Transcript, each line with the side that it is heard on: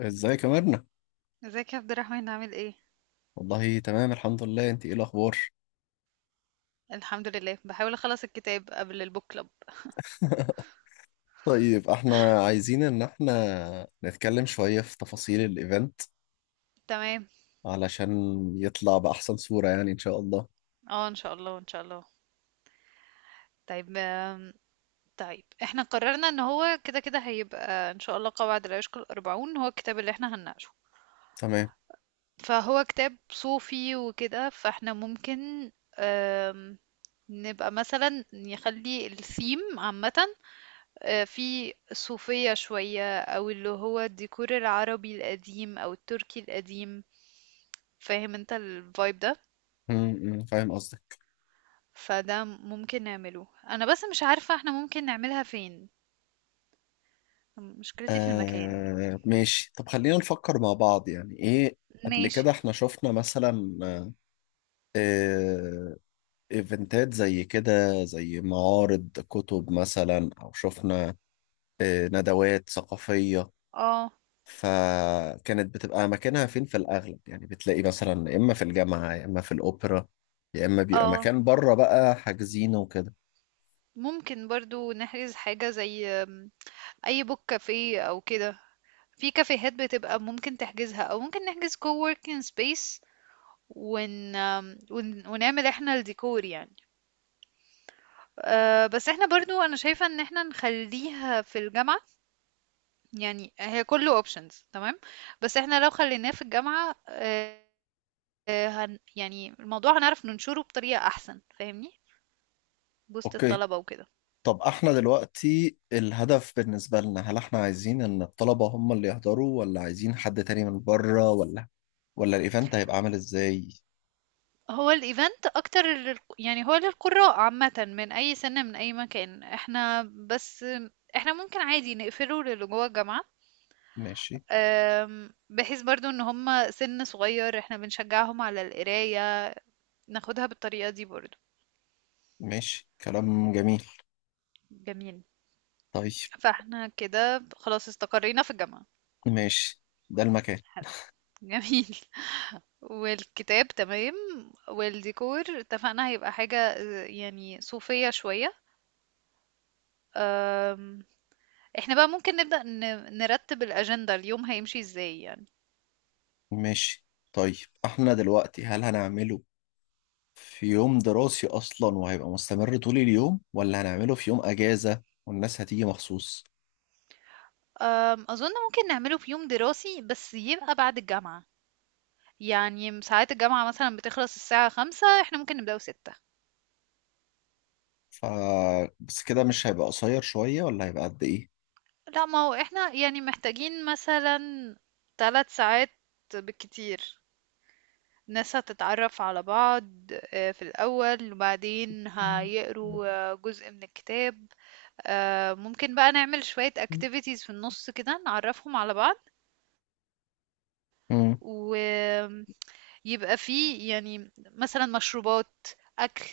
left: ازيك يا مرنة؟
right: ازيك يا عبد الرحمن عامل ايه؟
left: والله تمام الحمد لله، انت ايه الاخبار؟
right: الحمد لله، بحاول اخلص الكتاب قبل البوك كلوب.
left: طيب، احنا عايزين ان احنا نتكلم شوية في تفاصيل الايفنت،
right: تمام.
left: علشان يطلع بأحسن صورة يعني ان شاء الله.
right: اه، ان شاء الله ان شاء الله. طيب. طيب، احنا قررنا ان هو كده كده هيبقى ان شاء الله قواعد لا يشكل الاربعون هو الكتاب اللي احنا هنناقشه.
left: تمام.
right: فهو كتاب صوفي وكده، فاحنا ممكن آم، نبقى مثلا نخلي الثيم عامة. في الصوفية شوية، أو اللي هو الديكور العربي القديم أو التركي القديم. فاهم انت الفايب ده؟
left: م- م، فاهم قصدك.
right: فده ممكن نعمله، انا بس مش عارفة احنا ممكن نعملها فين. مشكلتي في المكان.
left: آه ماشي، طب خلينا نفكر مع بعض يعني ايه. قبل
right: ماشي.
left: كده احنا شفنا مثلا آه ايفنتات زي كده، زي معارض كتب مثلا، او شفنا ندوات ثقافية.
right: اه.
left: فكانت بتبقى مكانها فين في الأغلب؟ يعني بتلاقي مثلا يا إما في الجامعة، يا إما في الأوبرا، يا إما بيبقى
right: اه،
left: مكان بره بقى حاجزينه وكده.
right: ممكن برضو نحجز حاجة زي اي بوك كافيه او كده. في كافيهات بتبقى ممكن تحجزها، او ممكن نحجز كووركينج سبيس. ونعمل احنا الديكور يعني. بس احنا برضو، انا شايفة ان احنا نخليها في الجامعة. يعني هي كله options، تمام. بس احنا لو خليناه في الجامعة، يعني الموضوع هنعرف ننشره بطريقة أحسن، فاهمني؟ وسط
left: أوكي،
right: الطلبة وكده.
left: طب احنا دلوقتي الهدف بالنسبة لنا، هل احنا عايزين ان الطلبة هم اللي يحضروا، ولا عايزين حد تاني من بره، ولا ولا الايفنت هيبقى عامل ازاي؟
right: هو الإيفنت أكتر يعني هو للقراء عامة، من أي سنة من أي مكان. احنا بس احنا ممكن عادي نقفله للي جوه الجامعة.
left: ماشي.
right: بحيث برضو ان هم سن صغير، احنا بنشجعهم على القراية. ناخدها بالطريقة دي برضو.
left: ماشي، كلام جميل.
right: جميل.
left: طيب.
right: فاحنا كده خلاص استقرينا في الجامعة.
left: ماشي. ده المكان.
right: حلو. جميل. والكتاب تمام. والديكور اتفقنا هيبقى حاجة يعني صوفية شوية. أم، احنا بقى ممكن نبدأ نرتب الأجندة، اليوم هيمشي ازاي يعني؟
left: ماشي. طيب احنا دلوقتي هل هنعمله في يوم دراسي أصلا وهيبقى مستمر طول اليوم، ولا هنعمله في يوم أجازة والناس هتيجي مخصوص؟
right: أظن ممكن نعمله في يوم دراسي، بس يبقى بعد الجامعة. يعني ساعات الجامعة مثلا بتخلص الساعة 5، احنا ممكن نبدأه 6.
left: ف بس كده مش هيبقى قصير شوية، ولا هيبقى قد إيه؟
right: لا، ما هو احنا يعني محتاجين مثلا 3 ساعات بالكتير. ناس هتتعرف على بعض في الأول، وبعدين هيقروا جزء من الكتاب. ممكن بقى نعمل شوية activities في النص كده، نعرفهم على بعض.
left: مم.
right: ويبقى فيه يعني مثلا مشروبات، أكل،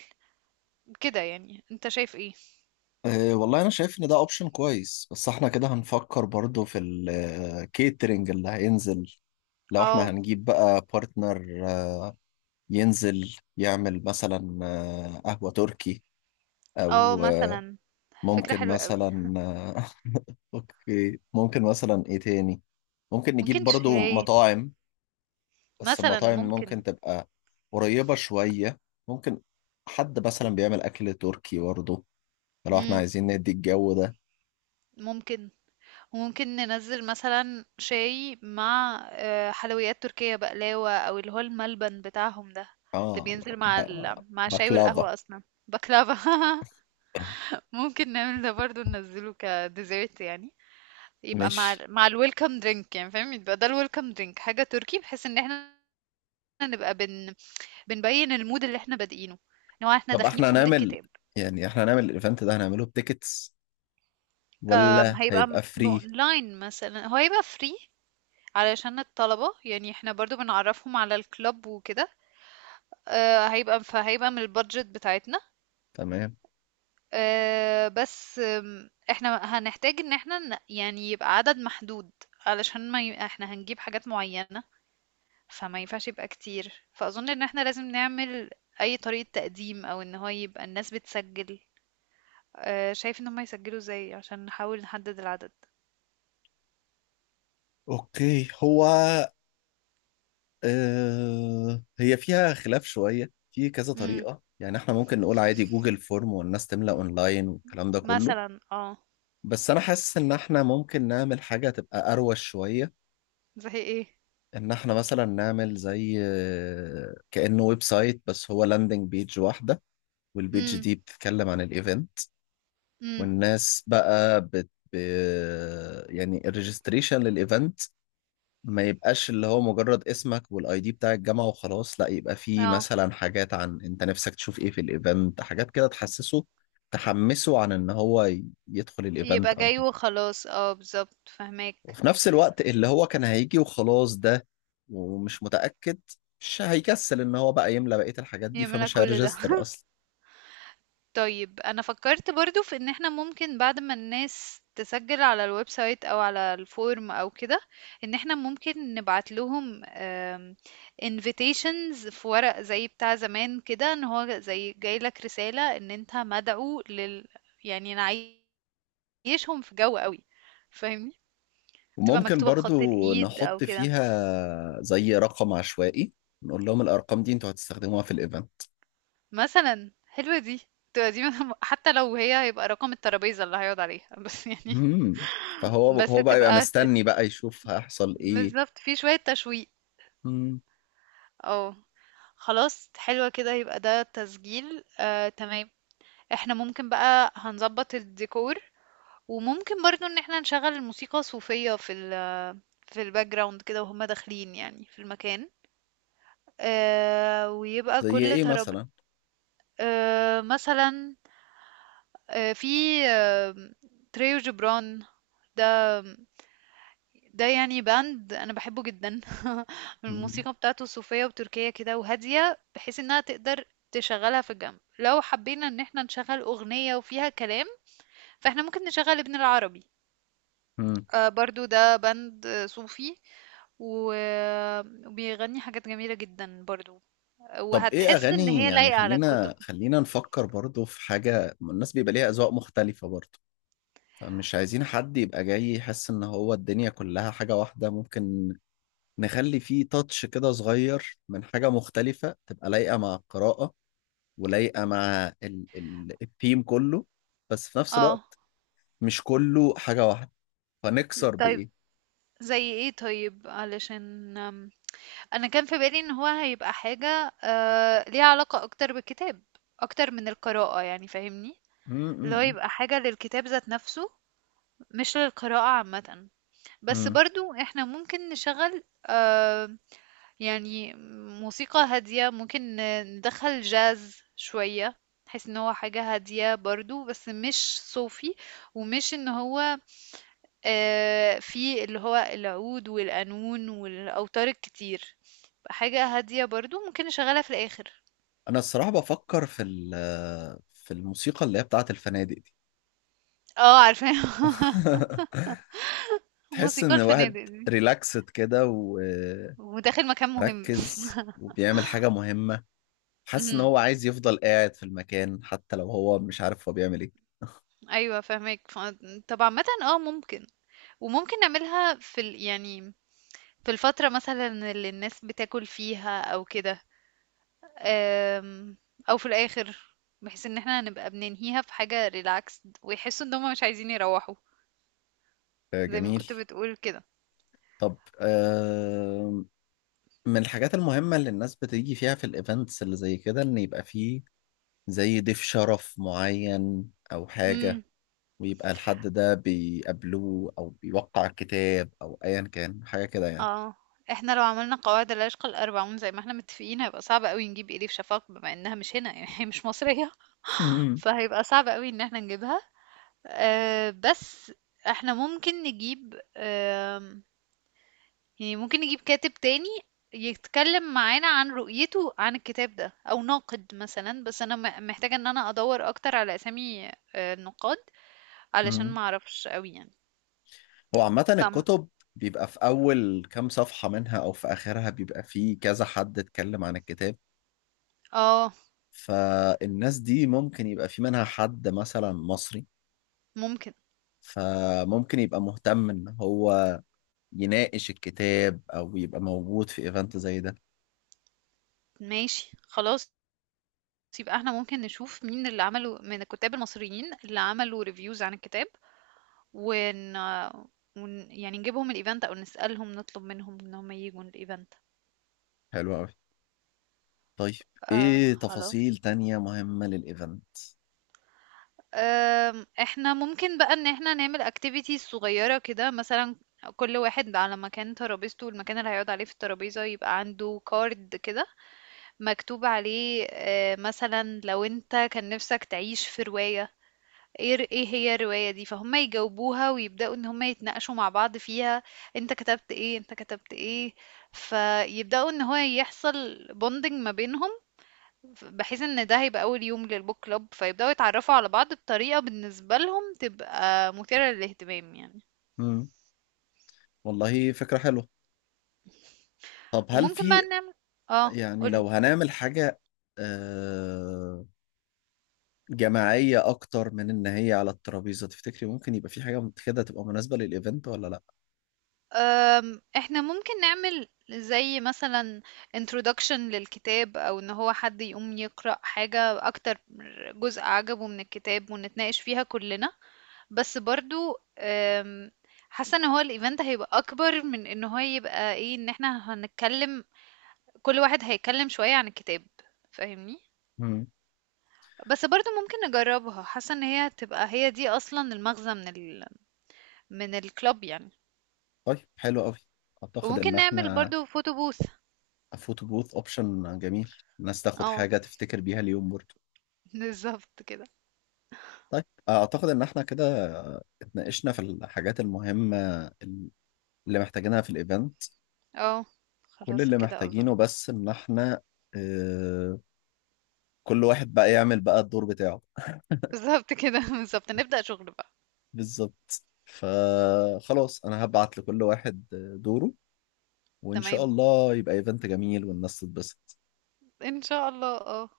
right: كده. يعني انت شايف ايه؟
left: أه والله أنا شايف إن ده أوبشن كويس، بس إحنا كده هنفكر برضو في الكيترينج اللي هينزل. لو إحنا
right: اه.
left: هنجيب بقى بارتنر ينزل يعمل مثلا قهوة تركي،
right: اه
left: أو
right: مثلا. فكرة
left: ممكن
right: حلوة قوي.
left: مثلا. اوكي، ممكن مثلا ايه تاني؟ ممكن نجيب
right: ممكن
left: برضو
right: شاي
left: مطاعم، بس
right: مثلا.
left: المطاعم
right: ممكن.
left: ممكن تبقى قريبة شوية. ممكن حد مثلا بيعمل اكل تركي برضو، لو احنا
right: مم.
left: عايزين ندي الجو ده.
right: ممكن. وممكن ننزل مثلا شاي مع حلويات تركية، بقلاوة، او اللي هو الملبن بتاعهم ده، اللي
left: اه.
right: بينزل
left: ب...
right: مع مع الشاي
left: بكلافا.
right: والقهوة اصلا. بكلافة ممكن نعمل ده برضو، ننزله كديزرت يعني. يبقى مع
left: مش،
right: مع الويلكم درينك يعني، فاهم؟ يبقى ده الويلكم درينك حاجة تركي، بحيث ان احنا نبقى بنبين المود اللي احنا بادئينه، ان هو احنا
left: طب
right: داخلين
left: احنا
right: في مود
left: هنعمل،
right: الكتاب.
left: يعني احنا هنعمل الايفنت ده هنعمله بتيكتس، ولا
right: هيبقى
left: هيبقى فري؟
right: اونلاين، مثلا هو هيبقى فري. علشان الطلبة، يعني احنا برضو بنعرفهم على الكلاب وكده. فهيبقى من البادجت بتاعتنا.
left: تمام.
right: آه، بس آم، احنا هنحتاج ان احنا يعني يبقى عدد محدود. علشان ما احنا هنجيب حاجات معينة. فما ينفعش يبقى كتير، فأظن ان احنا لازم نعمل اي طريقة تقديم، او ان هو يبقى الناس بتسجل. شايف ان هم يسجلوا ازاي عشان نحاول نحدد العدد؟
left: اوكي هو هي فيها خلاف شوية في كذا
right: امم.
left: طريقة، يعني احنا ممكن نقول عادي جوجل فورم والناس تملأ اونلاين والكلام ده كله،
right: مثلا اه.
left: بس انا حاسس ان احنا ممكن نعمل حاجة تبقى اروش شوية.
right: زي ايه؟
left: ان احنا مثلا نعمل زي كأنه ويب سايت بس هو لاندنج بيج واحدة، والبيج
right: امم.
left: دي بتتكلم عن الايفنت.
right: امم.
left: والناس بقى يعني الريجستريشن للايفنت ما يبقاش اللي هو مجرد اسمك والاي دي بتاع الجامعة وخلاص، لا يبقى فيه
right: اه،
left: مثلا حاجات عن انت نفسك تشوف ايه في الايفنت، حاجات كده تحسسه، تحمسه عن ان هو يدخل الايفنت
right: يبقى
left: او
right: جاي
left: كده.
right: وخلاص، اه بالظبط، فهماك.
left: وفي نفس الوقت اللي هو كان هيجي وخلاص ده، ومش متأكد، مش هيكسل ان هو بقى يملى بقية الحاجات دي،
right: يملى
left: فمش
right: كل ده
left: هيرجستر اصلا.
right: طيب، انا فكرت برضو في ان احنا ممكن بعد ما الناس تسجل على الويب سايت، او على الفورم او كده، ان احنا ممكن نبعت لهم invitations في ورق زي بتاع زمان كده، ان هو زي جاي لك رسالة ان انت مدعو يعني نعيشهم في جو قوي، فاهمني؟ تبقى
left: وممكن
right: مكتوبة بخط
left: برضو
right: الايد او
left: نحط
right: كده.
left: فيها زي رقم عشوائي، نقول لهم الارقام دي انتوا هتستخدموها في الايفنت.
right: مثلا حلوة دي. تبقى دي حتى لو هي هيبقى رقم الترابيزة اللي هيقعد عليها بس يعني.
left: مم. فهو
right: بس
left: هو بقى يبقى
right: تبقى
left: مستني بقى يشوف هيحصل ايه.
right: بالظبط، في شوية تشويق.
left: مم.
right: اه، خلاص حلوة كده. يبقى ده تسجيل، تمام. احنا ممكن بقى هنظبط الديكور. وممكن برضو ان احنا نشغل الموسيقى صوفية في في الباك جراوند كده، وهم داخلين يعني في المكان. ويبقى
left: زي
right: كل
left: ايه
right: ترابيزة
left: مثلا؟
right: مثلا. آه، في آه، تريو جبران، ده ده يعني باند انا بحبه جدا
left: مم.
right: الموسيقى بتاعته صوفية وتركية كده وهادية، بحيث انها تقدر تشغلها في الجنب. لو حبينا ان احنا نشغل اغنية وفيها كلام، فاحنا ممكن نشغل ابن العربي.
left: مم.
right: برضو ده باند صوفي، و- وبيغني حاجات جميلة جدا برضو.
left: طب ايه
right: وهتحس ان
left: اغاني؟
right: هي
left: يعني
right: لايقة على الكتب.
left: خلينا خلينا نفكر برضو في حاجة، الناس بيبقى ليها اذواق مختلفة برضو، فمش عايزين حد يبقى جاي يحس ان هو الدنيا كلها حاجة واحدة. ممكن نخلي فيه تاتش كده صغير من حاجة مختلفة، تبقى لايقة مع القراءة ولايقة مع ال ال الثيم كله، بس في نفس
right: اه.
left: الوقت مش كله حاجة واحدة. فنكسر
right: طيب،
left: بإيه؟
right: زي ايه؟ طيب علشان، أنا كان في بالي إن هو هيبقى حاجة ليها علاقة أكتر بالكتاب، أكتر من القراءة يعني، فاهمني؟ اللي هو
left: مم.
right: يبقى حاجة للكتاب ذات نفسه، مش للقراءة عامة. بس
left: مم.
right: برضو احنا ممكن نشغل يعني موسيقى هادية. ممكن ندخل جاز شوية، بحيث ان هو حاجة هادية برضو، بس مش صوفي. ومش ان هو في اللي هو العود والقانون والأوتار الكتير، حاجة هادية برضه ممكن نشغّلها في الآخر.
left: انا الصراحه بفكر في في الموسيقى اللي هي بتاعه الفنادق دي.
right: عارفاها.
left: تحس
right: موسيقى
left: ان واحد
right: الفنادق دي،
left: ريلاكسد كده وركز،
right: وداخل مكان مهم.
left: وبيعمل حاجه مهمه، حاسس ان
right: اهم،
left: هو عايز يفضل قاعد في المكان حتى لو هو مش عارف هو بيعمل ايه.
right: أيوه فاهماك. طب عامةً ممكن. وممكن نعملها في يعني في الفترة مثلًا اللي الناس بتاكل فيها أو كده، آمم، أو في الآخر، بحيث إن إحنا هنبقى بننهيها في حاجة relaxed، ويحسّوا إن هُم مش عايزين يروّحوا،
left: آه،
right: زي ما
left: جميل.
right: كنت بتقول كده.
left: طب من الحاجات المهمه اللي الناس بتيجي فيها في الايفنتس اللي زي كده، ان يبقى فيه زي ضيف شرف معين او حاجه،
right: إمم.
left: ويبقى الحد ده بيقابلوه او بيوقع الكتاب او ايا كان، حاجه كده يعني.
right: اه. احنا لو عملنا قواعد العشق الأربعون زي ما احنا متفقين، هيبقى صعب قوي نجيب إليف شفاق بما انها مش هنا يعني هي مش مصرية.
left: مم.
right: فهيبقى صعب قوي ان احنا نجيبها. بس احنا ممكن نجيب يعني ممكن نجيب كاتب تاني يتكلم معانا عن رؤيته عن الكتاب ده، او ناقد مثلا. بس انا محتاجة ان انا ادور اكتر على اسامي النقاد، علشان
left: مم.
right: ما اعرفش قوي يعني.
left: هو عامه
right: فم
left: الكتب بيبقى في اول كام صفحه منها او في اخرها بيبقى فيه كذا حد اتكلم عن الكتاب،
right: اه.
left: فالناس دي ممكن يبقى في منها حد مثلا مصري،
right: ممكن.
left: فممكن يبقى مهتم ان هو يناقش الكتاب او يبقى موجود في ايفنت زي ده.
right: ماشي، خلاص. بُصّي بقى، إحنا ممكن نشوف مين اللي عملوا، من الكُتّاب المصريين اللي عملوا reviews عن الكتاب، ون ون يعني نجيبهم الevent أو نسألهم، نطلب منهم إن هم ييجوا الevent.
left: حلو قوي. طيب،
right: آه
left: ايه
right: خلا
left: تفاصيل تانية مهمة للايفنت؟
right: آمم، إحنا ممكن بقى إن إحنا نعمل activities صغيرة كده، مثلًا كل واحد على مكان ترابيزته، المكان اللي هيقعد عليه في الترابيزة يبقى عنده card كده، مكتوب عليه مثلًا لو أنت كان نِفْسك تعيش في رواية، إيه هي الرواية دي؟ فهم يجاوبوها ويبدأوا ان هم يتناقشوا مع بعض فيها. انت كتبت ايه، انت كتبت ايه؟ فيبدأوا ان هو يحصل بوندنج ما بينهم. بحيث ان ده هيبقى اول يوم للبوك كلوب، فيبدأوا يتعرفوا على بعض بطريقة بالنسبة لهم تبقى مثيرة للاهتمام يعني.
left: مم. والله فكرة حلوة. طب هل
right: وممكن بقى
left: في،
right: نعمل. اه.
left: يعني
right: قولي.
left: لو هنعمل حاجة آه، جماعية أكتر من إن هي على الترابيزة، تفتكري ممكن يبقى في حاجة كده تبقى مناسبة للإيفنت ولا لأ؟
right: احنا ممكن نعمل زي مثلا introduction للكتاب، او ان هو حد يقوم يقرأ حاجة، اكتر جزء عجبه من الكتاب، ونتناقش فيها كلنا. بس برضو حاسة ان هو الايفنت هيبقى اكبر من ان هو يبقى ايه، ان احنا هنتكلم كل واحد هيتكلم شوية عن الكتاب، فاهمني؟
left: مم.
right: بس برضو ممكن نجربها. حاسة ان هي هتبقى هي دي اصلا المغزى من من الكلاب يعني.
left: طيب، حلو أوي. أعتقد إن
right: وممكن نعمل
left: إحنا،
right: برضو فوتو بوث.
left: فوتو بوث أوبشن جميل، الناس تاخد
right: اه.
left: حاجة تفتكر بيها اليوم برضه.
right: بالظبط كده.
left: طيب أعتقد إن إحنا كده اتناقشنا في الحاجات المهمة اللي محتاجينها في الإيفنت.
right: اه.
left: كل
right: خلاص
left: اللي
right: كده، اظن.
left: محتاجينه بس إن إحنا آه، كل واحد بقى يعمل بقى الدور بتاعه.
right: بالظبط كده بالظبط، نبدأ شغل بقى.
left: بالظبط، فخلاص انا هبعت لكل واحد دوره، وان شاء
right: تمام.
left: الله يبقى ايفنت جميل والناس تتبسط.
right: ان شاء الله، اه.